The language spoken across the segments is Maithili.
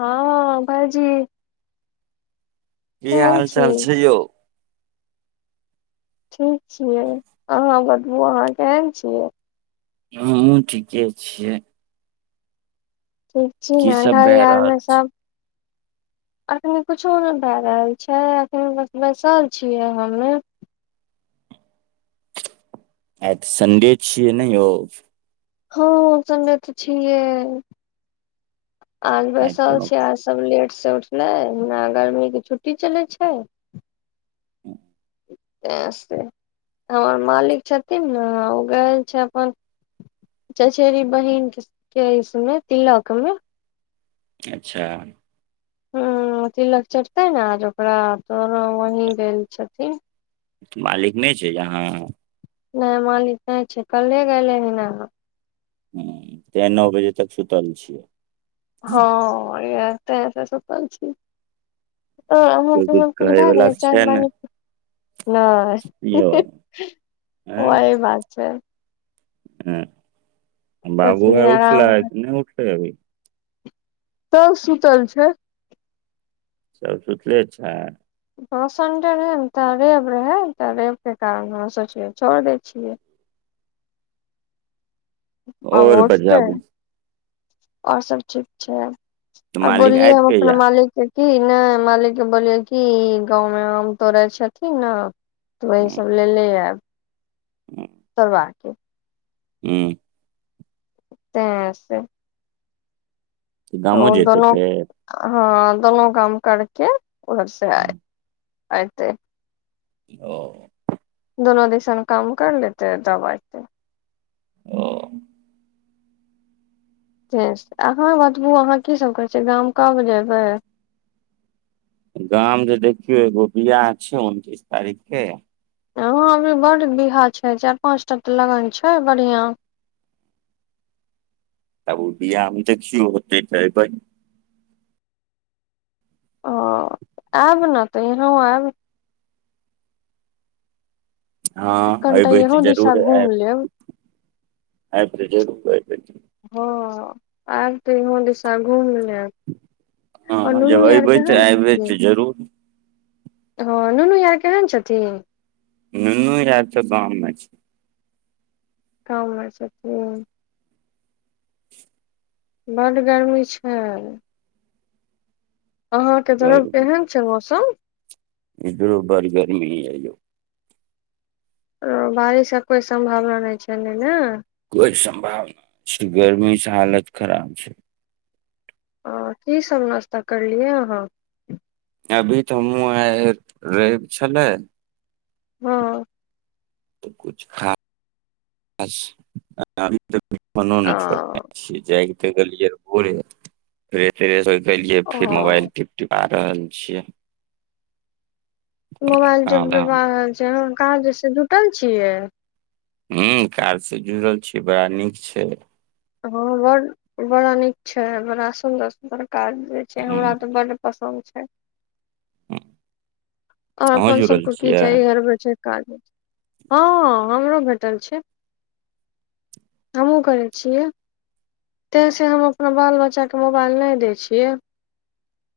हँ, भाजी की हाल चाल छैयौ। ठीक छियै, अहाँ बतबू अहाँ केहन छियै। हमहू ठीके छियै। ठीक छी की ने सब घर भए आर रहल मे छै सभ एखन किछो नहि भए रहल छै, एखन बस बैसल छियै हमे आऽ संडे छीिय नहि ओ। हँ, संडे तऽ छैये। आज आइ तऽ बेसल कोनो छै, आज सब लेट उठ लेना गर्मी के छुट्टी चलै छै। हु त से, हमर मालिक छथिन ने ओ गएल छै अपन चचेरी बहिन के इसमे तिलक मे। अच्छा। ह्म्म, तिलक चढ़तै ने आ ओकरा त वही गेल छथिन। मालिक नहि छै यहाँ। नहि मालिक नहि छै कल्हे गेले ह न। ह्म्म, तै नओ बजे तक सुतल छिय। हँ, इ तैस स सुतल छी। ओ कोइ कुछ हमपुरी कहै भए वला गेलै चाय छै ने पानी नई, यौ ओही बात छै। हँ बाबू सोचलिय भआय उठला आराम कर। नहि उठल अभी। तब सुतल छै। सब सुतले छै। संडे रहै ने तऽ अरेव रहै, तऽ अरेब के कारण हम सोचियै छोड़ दै छियै। आओर बझाबू। आओर सब ठीक छै। तऽ आओर मालिक बोलियए आयत हम अपना कहिया मालिक। कि नहि मालिक के बोलियो की गाँंव मे आम तोड़े छथिन ने। तऽ वह हूँ सभ लेेले आब। करब [unintelligible] हू। तऽ से। गामो तऽ जेतै दोननो फेर हां। दुनो काम करके। उधर से आय। आते। ओ। दोनो दिसन काम कर लेते तब आयतें। ओ। से अहाँ बतबू अहाँ कीसभ करै छियै, गाम काय बजे अयबै। गाम जे देखियौ एगो बिआह छै, उनतीस तारीख के। हाँ अभी बड्ड बिआह छै, चारि-पाँच टा तऽ लगन छै बढ़िआँ। तब ओ बिआह में देखियौ हौते तऽ ऐबै। ओ आयब ने तऽ यहाँ आयब। हँ कनिटा एबै इहो दिशा घुम लेब। अयब तऽ जरू। हँ, आयब तऽ ईहो दिशा घुम लेब। और हँ, नुनू जब यार अयबै तऽ केहन अऐबै छथिन तऽ जरूर। हँ, नुनू या केहन छथिन। नुनू आब तऽ गाँवमे छै। काम में छथि। बड गर्मी छै। अहाँके तरफ घरमे केहन छै मौसम। इधरो बड़ गर्मी हे यौ। बारिश के कोई सम्भावना नहि छैले ने। कोई संभावना छै, गरमीसँ हालत खराब छै। ह की सब नाश्ता करलियै अहाँ। अभी तऽ हमूँ आ रईब छलै। हँ। कुछ खास अभी त। नो ओ ने छोड़ने छीयै जा। गेलियै भोरे से फ्रे फ्रेस हो। गेलिय ओ फिर मोबाइल टिप-टिपा। रहल छियै। मोबइल ज। काम धाम [unintelligible] कह जेस जुटल छियै। [unintelligible] ह कारसँ जुड़ल छीिय बड़ा नीक छै। बड़ा नीक अ् बड़ सुन्दर -सुन्दर। काज जे छै, हमरा हूँ ते बड पसन्द छै। हू। आओर अपन सबक की चाही हर गो कालमे। हँ हमरो भेटल छै [unintelligible] हमहूँ करैत छियै ताहिस हम अपना बाल बच्चाके मोबाइल नहि दैत छियै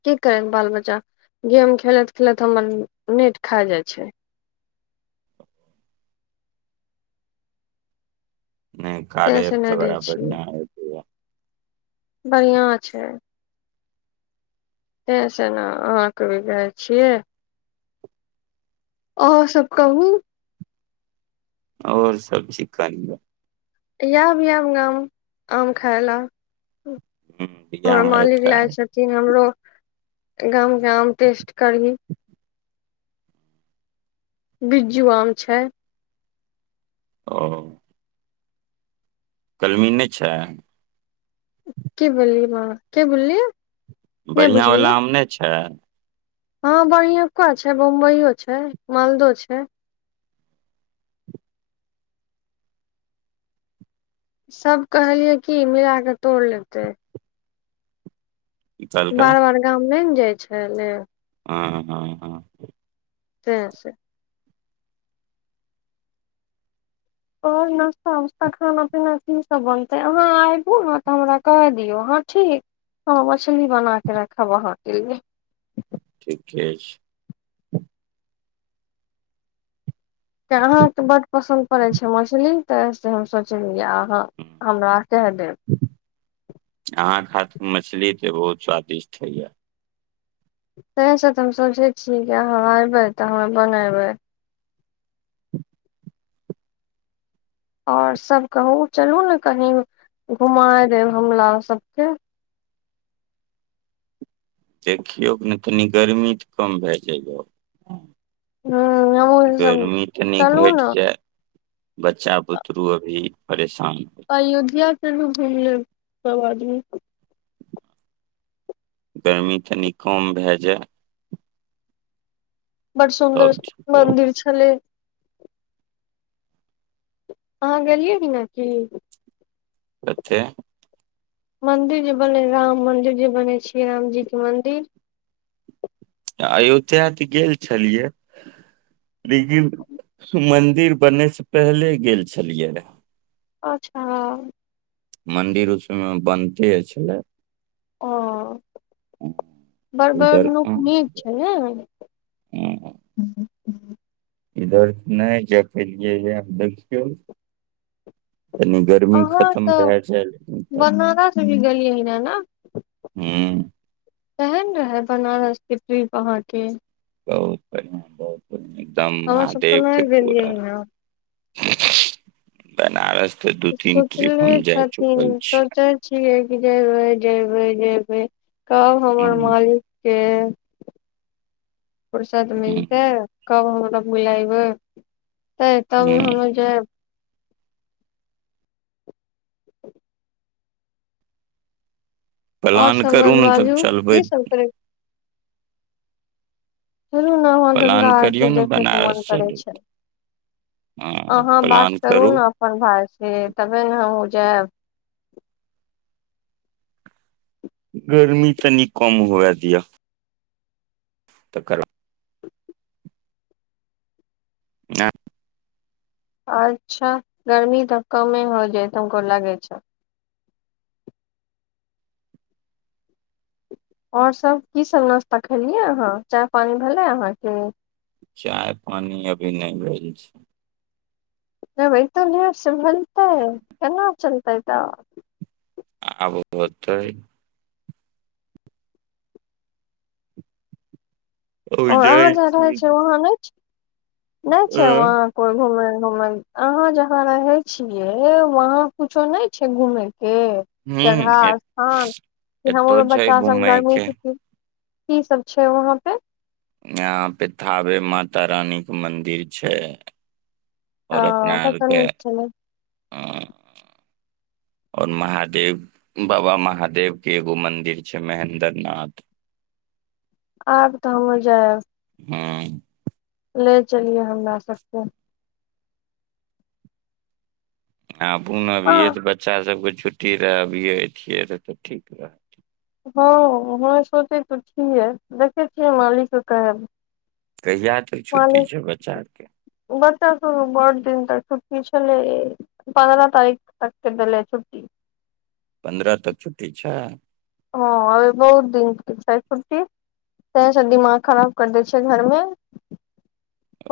की करै बाल बच्चा गेम। खेलैत खेलैत हमर नेट खा जाइ छै। [unintelligible] नहि तैं कार्य से अर्थ नहि दै बराबर नहि हो। बढ़िआँ छै। [unintelligible] सेे -से ने अहाँके भी गाय छियै। [unintelligible] आ सबब कहबू। [unintelligible] आओर सब छिका ल। [unintelligible] आब -आब गाम आम खााय लए। [unintelligible] हूँ [unintelligible] बियाह हमर मे ऐप मालिक लाय चाही छथिन हमरो। [unintelligible] गाम। [unintelligible] नाम ेस्ट करी। बिज्जू आम छै। [unintelligible] ओ। [unintelligible] कलमी नहि छै। [unintelligible] की बोलिय बा के बोललियै। नहि बढ़िआँवला बुझलियै आम नहि छै। [unintelligible] हँ बढ़ियका छै बम्बइो छै मालदहो छै। [unintelligible] सभ कहलियै की मिला कऽ तोड़ लेतै। की त कहलकै बारह बड़ गाम ल ने। [unintelligible] जाइ छै ल। हँ- हँ -हँ। [unintelligible] से -से। [unintelligible] आओर नाास्ता उस्ता खाना पीना कीसभ बनतै अहाँ आबू ने तऽ हमरा कहहि दियौ अहाँ ठीक हम मछली बना कऽ रखब अहाँके लिए। [unintelligible] ठीके छै। [unintelligible] त अहाँके बड पसन्द पड़ैत छै मछली तऽ से हम सोचलियै आ। हँ हम्म, हमरा से देब। अहाँके [unintelligible] हाथ मछली तऽ बहुत स्वादिष्ट हइया। [unintelligible] ताहसँ तऽ हम सोचै छीिय कि अहाँ अयबै तऽ हममे बनयबै। [unintelligible] आओर सभ कहू चलू ने कहीँ -घुमा देब हमरा सभके। [unintelligible] देखियौ ने तनि गर्मी तऽ कम भए जइयौ। [unintelligible] ह हम तनी चल घटि ने। [unintelligible] जाय बच्चा बुतरू अभी परेश अयोध्या चलु घुमिलेब सब आदमी गर्मी कनी कम भए जेए बड़ सुन्दर रहत मन्दिर छलै। अहाँ गेलियै कि न क। [unintelligible] मते। [unintelligible] मन्दिर जे बनै राम मन्दिर जे बनै छैियै रामजीके मन्दिर। [unintelligible] अयोधया तऽ गेल छलियै -लेकिन मन्दिर बनयसँ पहिले गेल छलियै रहए। अच्छा [unintelligible] मन्दिर उसमयमें बनते छलै ओ बड़ बड़ इधर नुक अ, नीक छै ने [inaudible] इधर नहि जा पेलियै याब देखियौ तनी गरमी अहाँ खतम तऽ भए जै नै तब, बनारस भी गेलियै ने ने हूं केहन रहै बनारस के ट्रिप अहाँके? बहुत बढ़िआ बहुत बढ़िआ हमर सबतऽ नई गेलियैअ। बनारस तऽ दू तीन ट्रिप सोचले हम जा छथिन चुकल छी सोचै छियै कि जैबै जयबै जयबै कब हमर ह मालिक के फुरसत हुँ मिलतै कब हमरो लग मे यइबै? तै तब नु हुँ हमु जैब और प्लान सब करू ने तब बाजू चलबै की सब करे चलु ने वहां गंगा प्लान आरती करियौ ने देखे के मन बनारस करे चलू छै हँ अहाँ बात प्लान करु करू ने अपन भाय से तबे ने हमू जैब गर्मी तनी कम हुए दिय तकर [unintelligible] आच्छा गर्मी तऽ कमे हो जयतै तमको लागे छ और सभ कीसभ नाश्ता खेलियै अहाँ, चाय पानि भेलै अहाँके? चाय पानि अभी नहि भेल छै। ए भाई एतना लेट से बनतई केना चलतै तऽ? आब होतई ओ और अहाँ जाइ जहाॅं रहै छी छीयै वहाँ नहि छी नहि छै हुँ वहाँ कोइ घुमे घुमई अहाँ जहाॅं रहे छियै वहां कुछो नहि छै घूमै के जगह स्थान कि एतौ हमरो छै बच्चा सब घूमय गर्मी के छुट्टी की सब छै वहाँ पे। [unintelligible] [unintelligible] पे थाबे माता रानीके मन्दिर छै। [unintelligible] ओ तब तऽ नीक छलै आ आओर महादेव बाबा महादेवके एगो मन्दिर छै महेन्द्र नाथ। [unintelligible] आब त हो जाय। [unintelligible] हँ। [unintelligible] ले चलिए हमरा सबके। [unintelligible] आ बू अभिये हँ तऽ बच्चा सब। छुट्टी रहै अभियए छियै तऽ- तऽ ठीक रहत। [unintelligible] हँ -हं सोचे त छे देखे छियै मालिक कहै। [unintelligible] कहिया तक मान छुट्टी छै बच्चा आरके बच्चा सब बत दिन तक छ। ई छल पन्दरह तारिख तके दै छुट्टी। [unintelligible] पन्द्रह तऽ छुटी छ। [unintelligible] हँ अर बहुत दिन छै फुर्सी ताहिसँ दिमाग खराब करि दै छै घरमे। [unintelligible]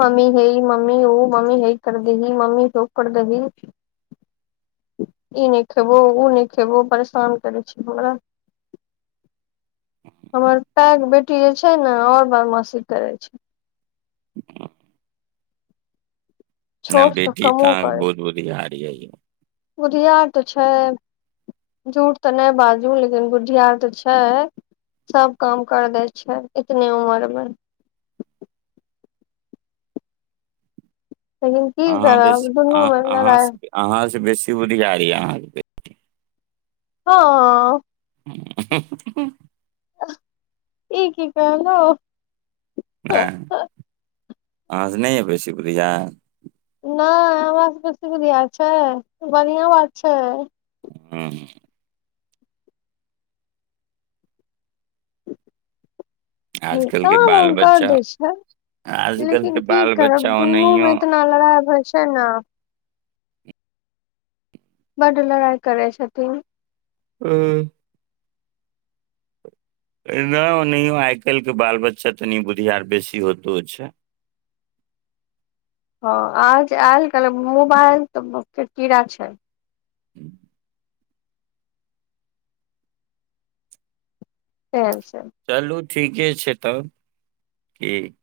मम्मी हे मम्मी। [unintelligible] मम्मी ओ मम्मी हे कर दही मम्मी ह कर दही ई नहि खेबो ओ नहि खेबो परेशान करै छै हमरा। हमर पाएके बेटी जे छै ने आओर बदमाशी करै छै। [unintelligible] [unintelligible] नहि छोट बेटी कमो तऽ करे बहुत छै बुधियार। अयाा। [unintelligible] बुधियार तऽ छै-झूठ तऽ नहि बाजू लेकिन बुधियार तऽ छै सभ काम कर दै छै इतने उमरमे। [unintelligible] लेकिन की अहाँ करब बेसी दुनू अहाँ मे अहाँ लड़ाइ। [unintelligible] से अहाँ बेसी बधिका य अहाँके। [unintelligible] हँ। [unintelligible] [unintelligible] ठ क कहलो। [unintelligible] हँ। [unintelligible] अहाँसँ नई अय बुधियार। [unintelligible] नहि हमरा सबके सपिया छै बढ़िियां बात छै। हँ। [unintelligible] आजकल क के ओ बाल कर बच्चा दै छै [unintelligible] आजकल के लेकिन की बाल करब बच्चा ओनाहियो दुनूमे इतना लड़ाइ होइ छै। छै ने। [unintelligible] बड लड़ाई करै छथिन। [unintelligible] हं। [unintelligible] नहि ओ नहियओ आइ काल्हिके बाल बच्चा तनि बुधि आर बेसी होतो छै। [unintelligible] आज आयल कहल मूव आयल तऽ कीड़ा छै। [unintelligible] ह्मं। [unintelligible] त। [unintelligible] चलू। [unintelligible] ठीके छै तब क। [unintelligible]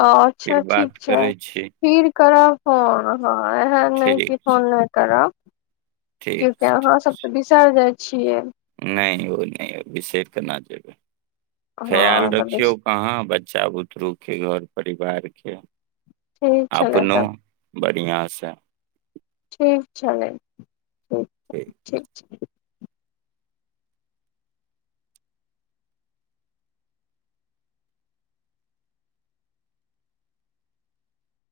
अच्छा ठीक [unintelligible] छै करै छी फिर करब। हु। [unintelligible] हँ एहेन नई की ठीक छै फोन नहि करब। क्या ठीक की छै अहां ठीक सब तऽ बिसेर जाइ। छिय। [unintelligible] छै नहि ओ नहि विशेष करना जेबे। खयाल हँ तऽ रखियौ कहाँ बच्चा बुतरु। घर परिवारके। [unintelligible] ठीक छलै अपनो तब [unintelligible] बढ़िआँसँ। [unintelligible] ठीक छलै। [unintelligible] ठीक -ठीक छैीक। [unintelligible]